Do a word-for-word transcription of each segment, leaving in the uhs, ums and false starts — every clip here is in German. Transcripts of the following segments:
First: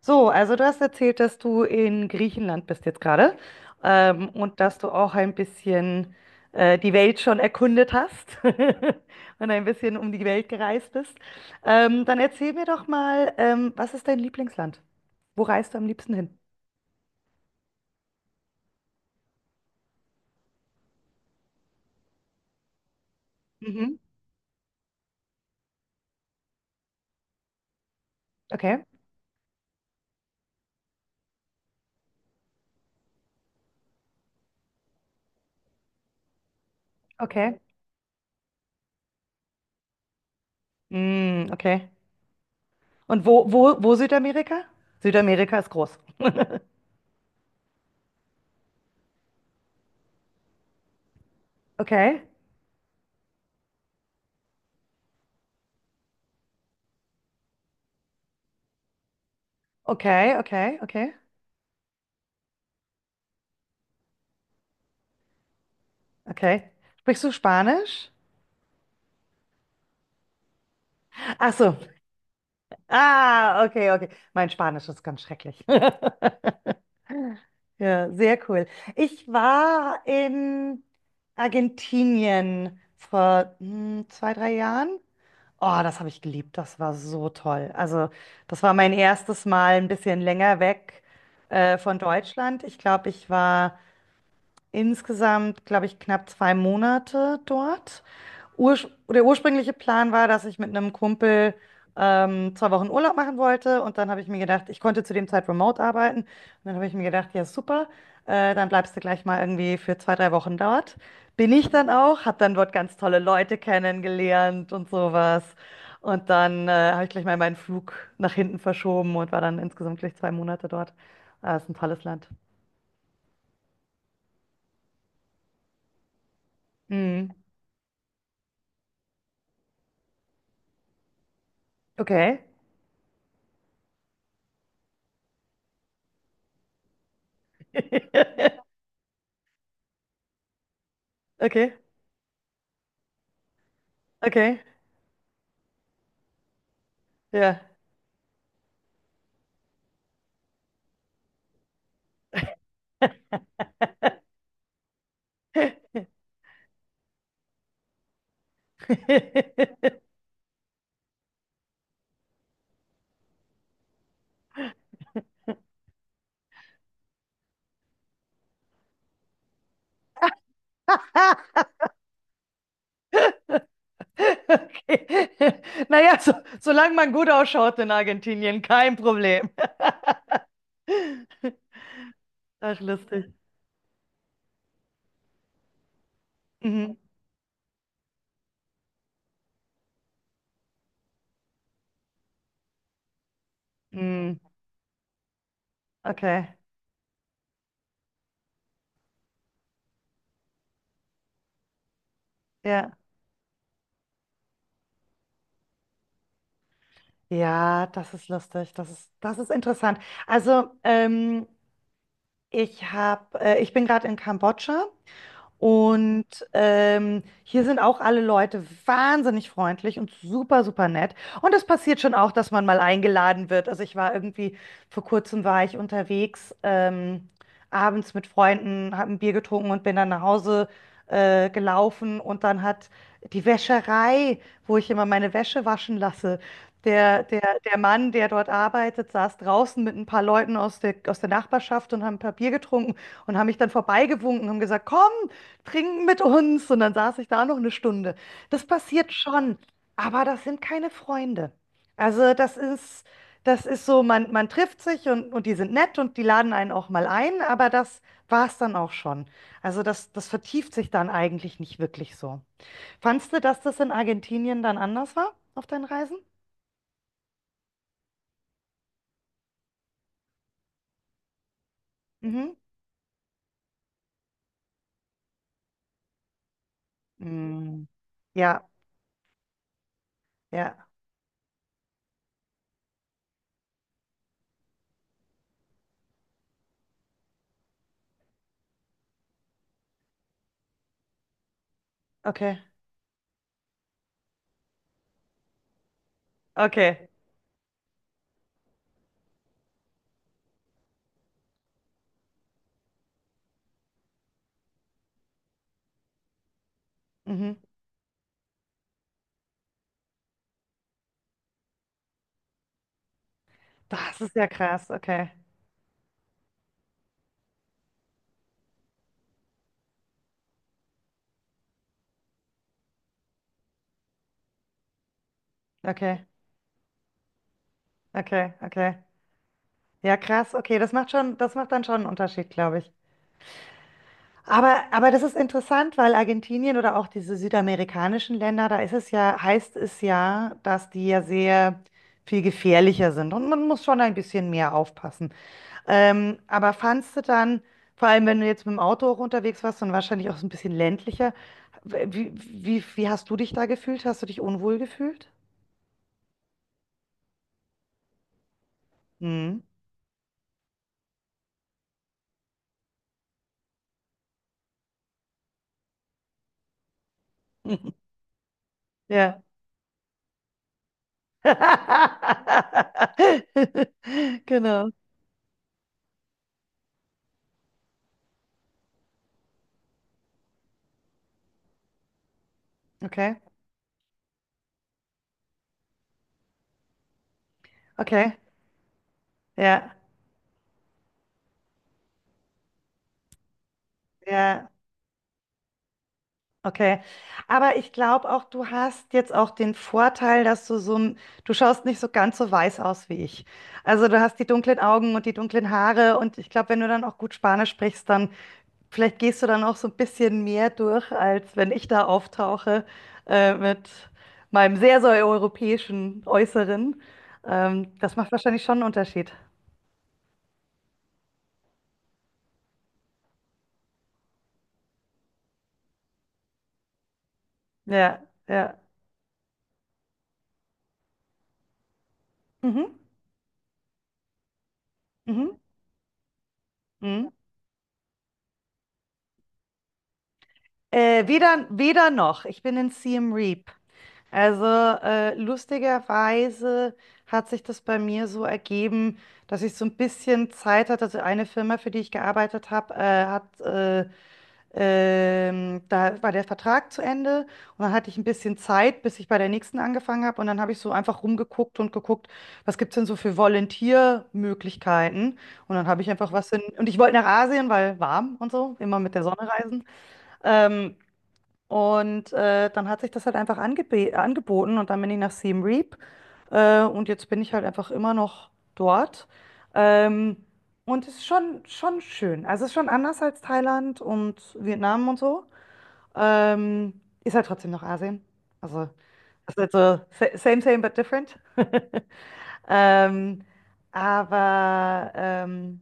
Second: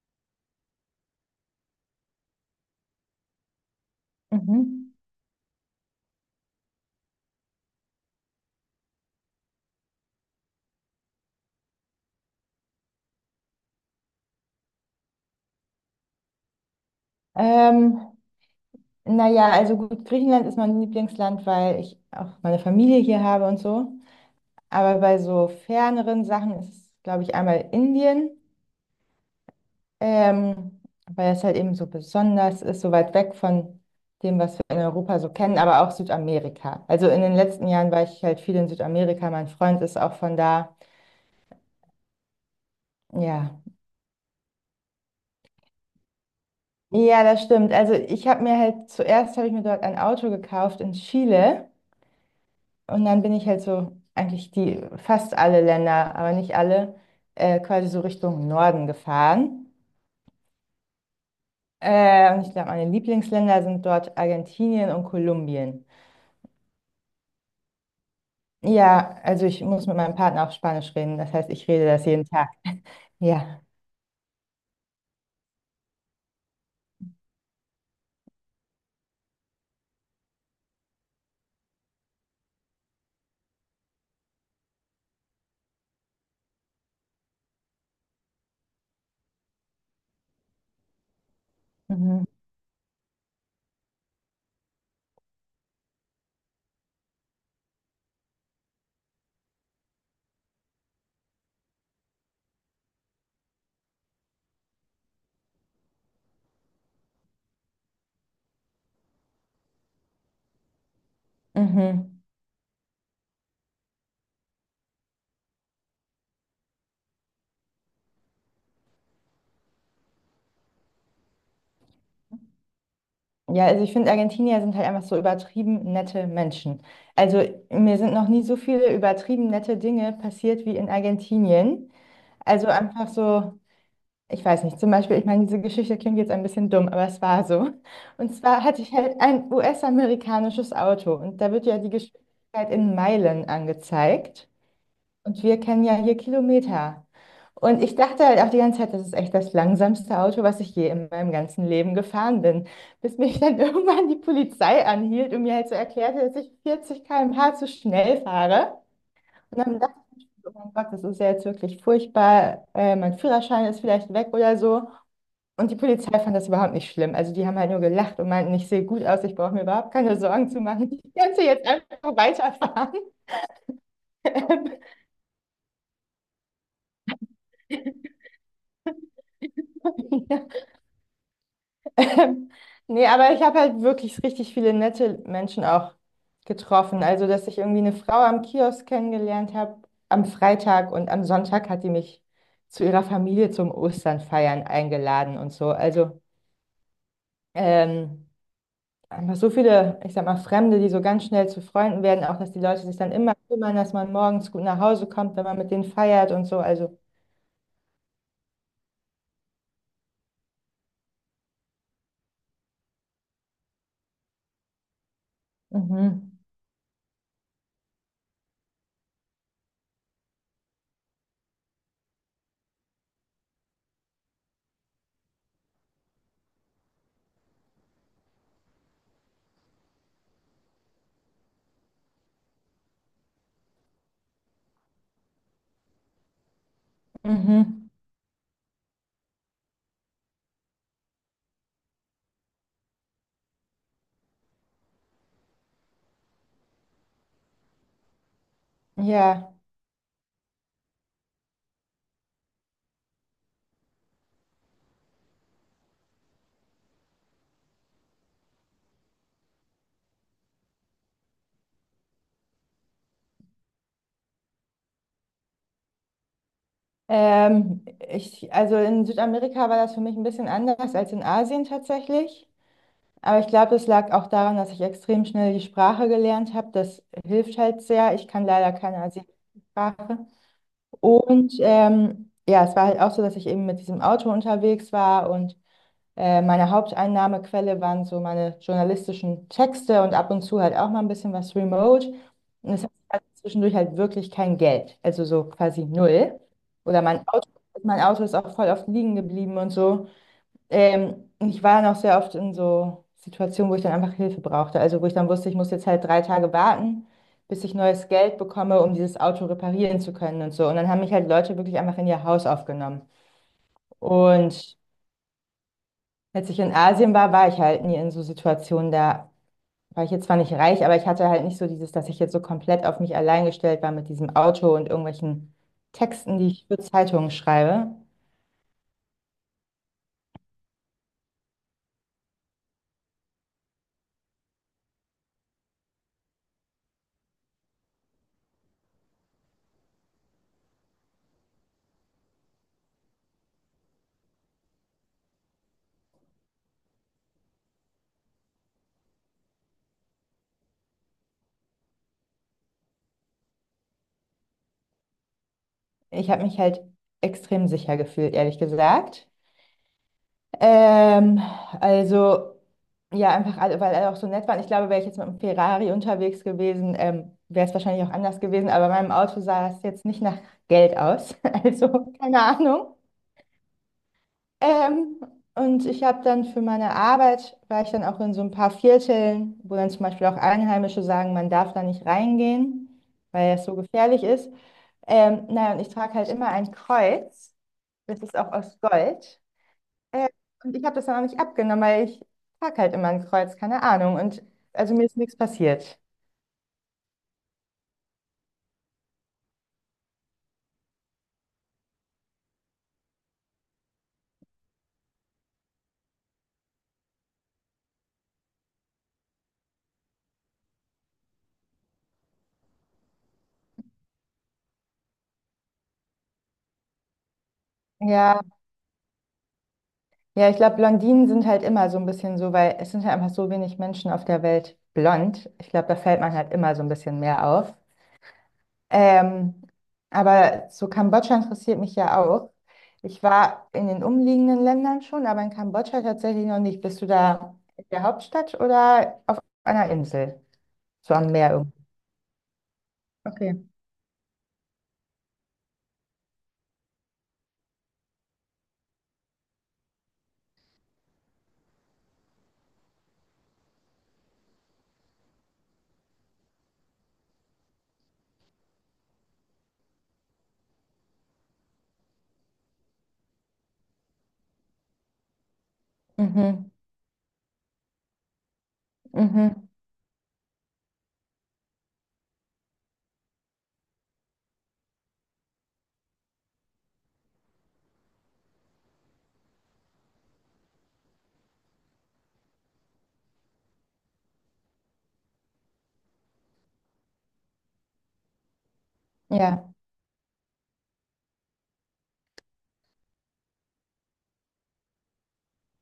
So, also du hast erzählt, dass du in Griechenland bist jetzt gerade ähm, und dass du Mhm. auch ein bisschen äh, die Welt schon erkundet hast und ein bisschen um die Welt gereist bist. Ähm, dann erzähl mir doch mal, ähm, was ist dein Lieblingsland? Wo reist du am liebsten hin? Ähm, naja, also gut, Griechenland ist mein Lieblingsland, weil ich auch meine Familie hier habe und so. Mhm. Aber bei so ferneren Sachen ist es, glaube ich, einmal Indien, Okay, ähm, weil es halt eben so besonders ist, so weit weg von dem, was wir in Europa so kennen, aber auch Südamerika. Also in den okay. letzten Jahren war ich halt viel in Südamerika, mein Freund ist auch von da. Mm, okay. Und wo, Ja. wo, wo Südamerika? Südamerika ist groß. Ja, das stimmt. Also ich habe mir halt zuerst habe ich mir dort ein Auto gekauft in Chile. Okay, Und dann bin ich halt so, eigentlich die, fast alle Länder, aber nicht alle, äh, quasi so Richtung Norden gefahren. okay, okay, okay, Äh, und ich glaube, meine Lieblingsländer sind dort Argentinien und Kolumbien. okay. Sprichst du Spanisch? Ja, also ich muss mit meinem Partner auf Spanisch reden, das heißt, Ach ich so. rede das jeden Tag. Ja. Ah, okay, okay. Mein Spanisch ist ganz schrecklich. Ja, sehr cool. Ich war in Argentinien vor hm, zwei, drei Jahren. Oh, das habe ich geliebt. Das war so toll. Also, das war mein erstes Mal ein bisschen länger weg äh, von Mhm. Deutschland. Ich glaube, ich war insgesamt, glaube ich, knapp zwei Monate dort. Ursch Der ursprüngliche Plan war, dass ich mit einem Kumpel ähm, zwei Wochen Urlaub machen wollte, und dann habe ich mir gedacht, ich konnte zu dem Zeit remote arbeiten. Und dann habe ich mir gedacht, ja super, äh, dann bleibst du gleich mal irgendwie für zwei, drei Wochen dort. Bin ich dann Mhm. auch, habe dann dort ganz tolle Leute kennengelernt und sowas, und dann äh, habe ich gleich mal meinen Flug nach hinten verschoben und war dann insgesamt gleich zwei Monate dort. Ah, ist ein tolles Land. Ja, also ich finde, Argentinier sind halt einfach so übertrieben nette Menschen. Mhm. Also mir sind noch nie so viele übertrieben nette Dinge passiert wie in Argentinien. Okay. Also einfach so. Ich weiß nicht, zum Beispiel, ich meine, diese Geschichte klingt jetzt ein bisschen dumm, aber es war so. Und zwar hatte ich halt ein U S-amerikanisches Auto und da wird Okay, ja die Geschwindigkeit in Meilen angezeigt, okay, und wir kennen ja hier Kilometer. ja. Und ich dachte halt auch die ganze Zeit, das ist echt das langsamste Auto, was ich je in meinem ganzen Leben gefahren bin, bis mich dann irgendwann die Polizei anhielt und mir halt so erklärte, dass ich vierzig Kilometer pro Stunde zu schnell fahre. Und dann dachte ich, oh mein Gott, das ist ja jetzt wirklich furchtbar, äh, mein Führerschein ist vielleicht weg oder so. Und die Polizei fand das überhaupt nicht schlimm. Also die haben halt nur gelacht und meinten, ich sehe gut aus, ich brauche mir überhaupt keine Sorgen zu machen. Ich könnte jetzt einfach weiterfahren. Okay. Naja, so, solange man gut ausschaut in Argentinien, kein Problem. Ähm, ja. Ähm, Ach nee, aber lustig. ich habe halt wirklich richtig viele nette Menschen auch Mhm. getroffen. Also, dass ich irgendwie eine Frau am Kiosk kennengelernt habe am Freitag, und am Sonntag hat die mich zu ihrer Familie zum Mhm. Osternfeiern eingeladen und so. Also, Okay. ähm, einfach so viele, ich sag mal, Fremde, die so ganz schnell zu Freunden werden, auch dass die Leute Ja. sich dann immer kümmern, dass man morgens gut nach Hause kommt, wenn man mit denen feiert und so. Also, Ja, das ist lustig. Das ist, das ist interessant. Also, ähm, ich hab, äh, ich bin gerade in Kambodscha. Und mhm, ähm, hier sind auch alle Leute wahnsinnig freundlich und super, super nett. Und es passiert schon auch, dass man mal eingeladen wird. Also ich war irgendwie, vor kurzem war ich unterwegs, ähm, abends mit Freunden, habe ein Bier getrunken und bin dann nach Hause äh, gelaufen. Und dann hat die Wäscherei, wo ich immer meine Wäsche waschen lasse, der, der, der mhm, Mann, der dort arbeitet, saß draußen mit ein paar Leuten aus der, aus der Nachbarschaft und haben ein paar Bier getrunken und haben mich dann vorbeigewunken und haben gesagt, komm trinken mit uns. Und dann saß ich da noch eine Stunde. Das passiert ja. schon, aber das sind keine Freunde. Also das ist, das ist so, man, man trifft sich und, und die sind nett und die laden einen auch mal ein, aber das war es dann auch schon. Also das, das vertieft sich dann eigentlich nicht wirklich so. Fandst du, dass das in Argentinien dann anders war auf deinen Reisen? Ähm, ich, also in Südamerika war das für mich ein bisschen anders als in Asien tatsächlich. Mhm. Aber ich glaube, das lag auch daran, dass ich extrem schnell die Sprache gelernt habe. Das hilft halt Mm. sehr. Ich kann Ja, leider keine asiatische Sprache. ja, Und ähm, ja, es war halt auch so, dass ich eben mit diesem Auto unterwegs war, und Äh, meine Haupteinnahmequelle waren so meine journalistischen Texte und ab und zu halt auch mal ein bisschen was remote. okay, Und es hat halt zwischendurch halt wirklich kein Geld, also so quasi null. Oder okay. mein Auto, mein Auto ist auch voll oft liegen geblieben und so. Ähm, und ich war dann auch sehr oft in so Situationen, wo ich dann einfach Hilfe brauchte. Also wo ich dann wusste, ich muss jetzt halt drei Tage warten, Mhm. bis ich neues Geld bekomme, um dieses Auto reparieren zu können und so. Und dann haben mich halt Leute wirklich einfach in ihr Haus aufgenommen. Das ist ja Und krass, okay, als ich in Asien war, war ich halt nie in so Situationen. Da war ich jetzt zwar nicht reich, aber ich hatte halt nicht so dieses, dass ich jetzt so komplett auf mich allein gestellt war mit diesem Auto und irgendwelchen okay, Texten, die ich für Zeitungen schreibe. okay, okay. Ja, krass. Okay, das macht schon, das macht dann schon einen Unterschied, glaube ich. Aber, aber das ist interessant, weil Argentinien oder auch diese südamerikanischen Länder, da ist es ja, heißt es ja, dass die ja sehr viel gefährlicher sind und man muss schon ein bisschen mehr aufpassen. Ähm, aber fandst du dann, vor allem wenn du jetzt mit dem Auto auch unterwegs warst und wahrscheinlich auch so ein bisschen ländlicher, wie, wie, wie hast du dich da gefühlt? Hast du dich unwohl gefühlt? Ich habe mich halt extrem sicher gefühlt, ehrlich gesagt. Hm. Ähm, also, ja, einfach, alle- weil alle auch so nett waren. Ich glaube, wäre ich jetzt mit einem Ferrari unterwegs gewesen, ähm, wäre es wahrscheinlich auch anders gewesen, aber bei meinem Auto Ja. sah es jetzt nicht nach Geld aus. Also, keine Ahnung. Genau. Ähm, und ich habe dann für meine Arbeit, war ich dann auch in so ein paar Vierteln, wo dann zum Beispiel auch Einheimische sagen, man darf da nicht reingehen, Okay. weil es so gefährlich ist. Ähm, naja, und ich trage halt immer ein Kreuz, das Okay, ist auch aus Gold. ja, Äh, und ich habe das dann auch nicht abgenommen, weil ich trage halt immer ein Kreuz, keine Ahnung. Und ja, also mir ist nichts passiert. okay. Aber ich glaube auch, du hast jetzt auch den Vorteil, dass du so, ein- du schaust nicht so ganz so weiß aus wie ich. Also du hast die dunklen Augen und die dunklen Haare, und ich glaube, wenn du dann auch gut Spanisch sprichst, dann vielleicht gehst du dann auch so ein bisschen mehr durch, als wenn ich da auftauche äh, mit meinem sehr, sehr europäischen Äußeren. Ähm, das macht Ja, wahrscheinlich schon einen Unterschied. ja, ich glaube, Blondinen sind halt immer so ein bisschen so, weil es sind halt einfach so wenig Menschen auf der Welt blond. Ich glaube, da fällt man halt immer so ein bisschen mehr auf. Ja, ja. Ähm, aber so Kambodscha interessiert mich ja auch. Mhm, Ich war in den umliegenden Ländern schon, aber in mhm, Kambodscha tatsächlich noch nicht. Bist du mhm. da in der Hauptstadt oder auf einer Insel? So Äh, am Meer weder, irgendwo. weder noch. Ich bin in Siem Okay. Reap. Also äh, lustigerweise hat sich das bei mir so ergeben, dass ich so ein bisschen Zeit hatte. Also eine Firma, für die ich gearbeitet habe, äh, hat äh, ähm, da war der Vertrag zu Ende, und dann hatte ich ein bisschen Zeit, bis ich bei der nächsten angefangen habe. Und dann habe ich so einfach rumgeguckt und geguckt, was gibt es denn so für Volunteer-Möglichkeiten. Und dann habe ich einfach was in. Mhm. Und ich wollte nach Asien, weil warm und so, immer mit der Sonne Mhm. reisen. Ähm, und äh, Dann hat sich das halt einfach angebe angeboten, und dann bin ich nach Siem Reap äh, und jetzt bin ich halt einfach immer noch dort. Ähm, und es ist schon, schon schön. Also es ist schon anders als Thailand und Vietnam und so. Ähm, ist halt trotzdem noch Asien. Also es ist Ja. halt so sa- same, same, but different. Ähm, aber ähm,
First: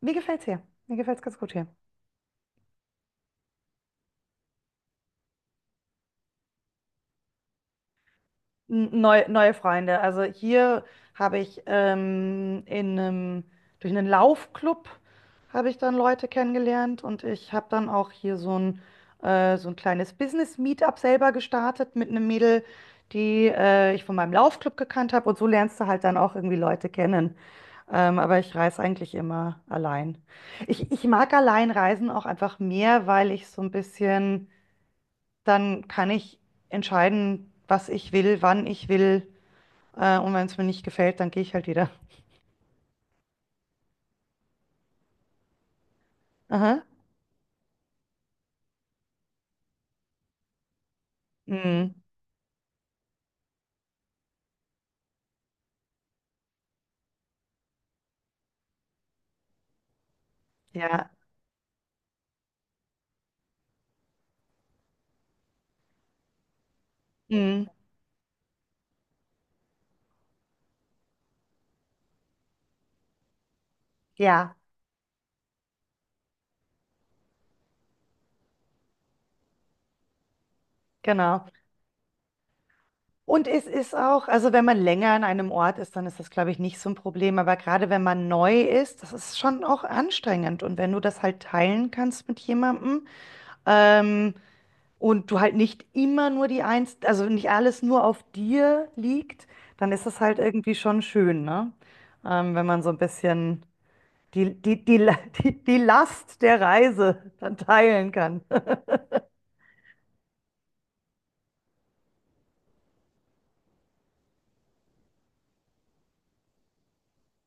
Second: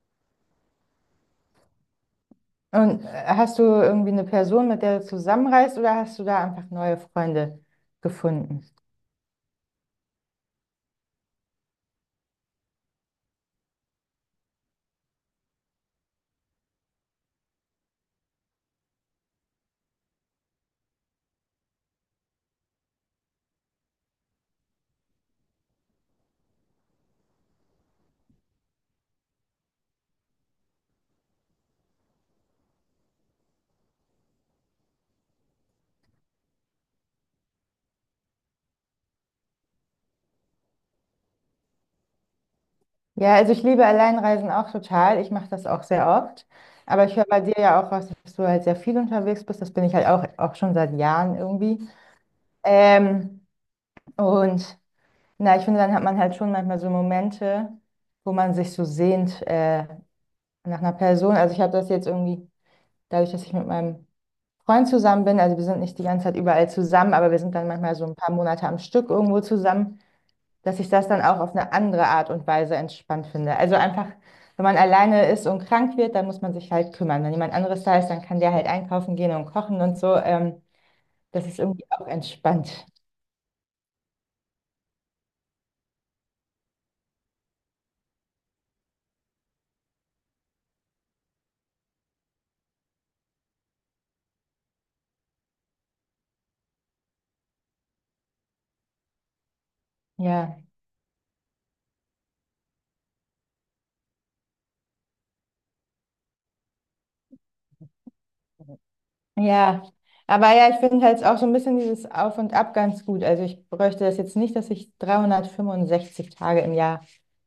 Mir gefällt's hier. Mir gefällt's ganz gut hier. Und äh, hast du irgendwie eine Person, mit der du zusammenreist, oder hast du da einfach neue Freunde gefunden? N- Neu, neue Freunde. Also hier habe ich ähm, in einem, durch einen Laufclub habe ich dann Leute kennengelernt, und ich habe dann auch hier so ein, äh, so ein kleines Business-Meetup selber gestartet mit einem Mädel, die äh, ich von meinem Laufclub gekannt habe, und so lernst du halt dann auch irgendwie Leute kennen. Ähm, aber ich reise eigentlich immer allein. Ich, ich mag allein reisen auch einfach mehr, weil ich so ein bisschen, dann kann ich entscheiden, was ich will, wann ich will. Äh, und wenn es mir nicht gefällt, dann gehe ich halt wieder. Ja, also ich liebe Alleinreisen auch total. Ich mache das auch sehr oft. Aha. Aber ich höre bei dir ja auch raus, dass du halt sehr viel unterwegs bist. Das bin ich halt auch, auch schon seit Jahren irgendwie. Mhm. Ähm, und na, ich finde, dann hat man halt schon manchmal so Momente, wo man sich so sehnt äh, nach einer Ja. Person. Also ich habe das jetzt irgendwie, dadurch, dass ich mit meinem Freund zusammen bin, also wir sind nicht die ganze Zeit überall zusammen, aber wir sind Mhm. dann manchmal so ein paar Monate am Stück irgendwo zusammen, dass ich das dann auch auf eine andere Art und Weise entspannt finde. Also einfach, Ja, wenn man alleine ist und krank wird, dann muss man sich halt kümmern. Wenn jemand anderes da ist, dann kann der halt einkaufen gehen und kochen und so. Ähm, genau. Das ist irgendwie auch entspannt. Und es ist auch, also wenn man länger an einem Ort ist, dann ist das, glaube ich, nicht so ein Problem. Aber gerade wenn man neu ist, das ist schon auch anstrengend. Und wenn du das halt teilen kannst mit jemandem, ähm, und du halt nicht immer nur die Eins, also nicht alles nur auf dir liegt, dann ist das halt Ja, irgendwie schon schön, ne? Ähm, wenn man so ein bisschen die, die, die, die, die Last der Reise dann teilen kann. ja. Aber ja, ich finde halt auch so ein bisschen dieses Auf und Ab ganz gut. Also ich bräuchte das jetzt nicht, dass ich dreihundertfünfundsechzig Tage im Jahr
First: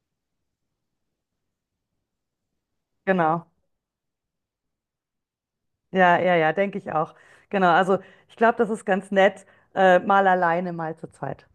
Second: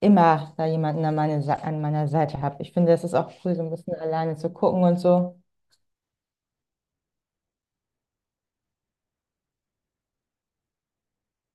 immer da jemanden an, meine, Sa- an meiner Seite habe. Ich finde, das ist auch Genau. cool, so ein bisschen alleine zu gucken und so. Ja, ja, ja, denke ich auch. Genau. Also ich glaube, das ist ganz nett, äh, mal alleine, mal zu zweit.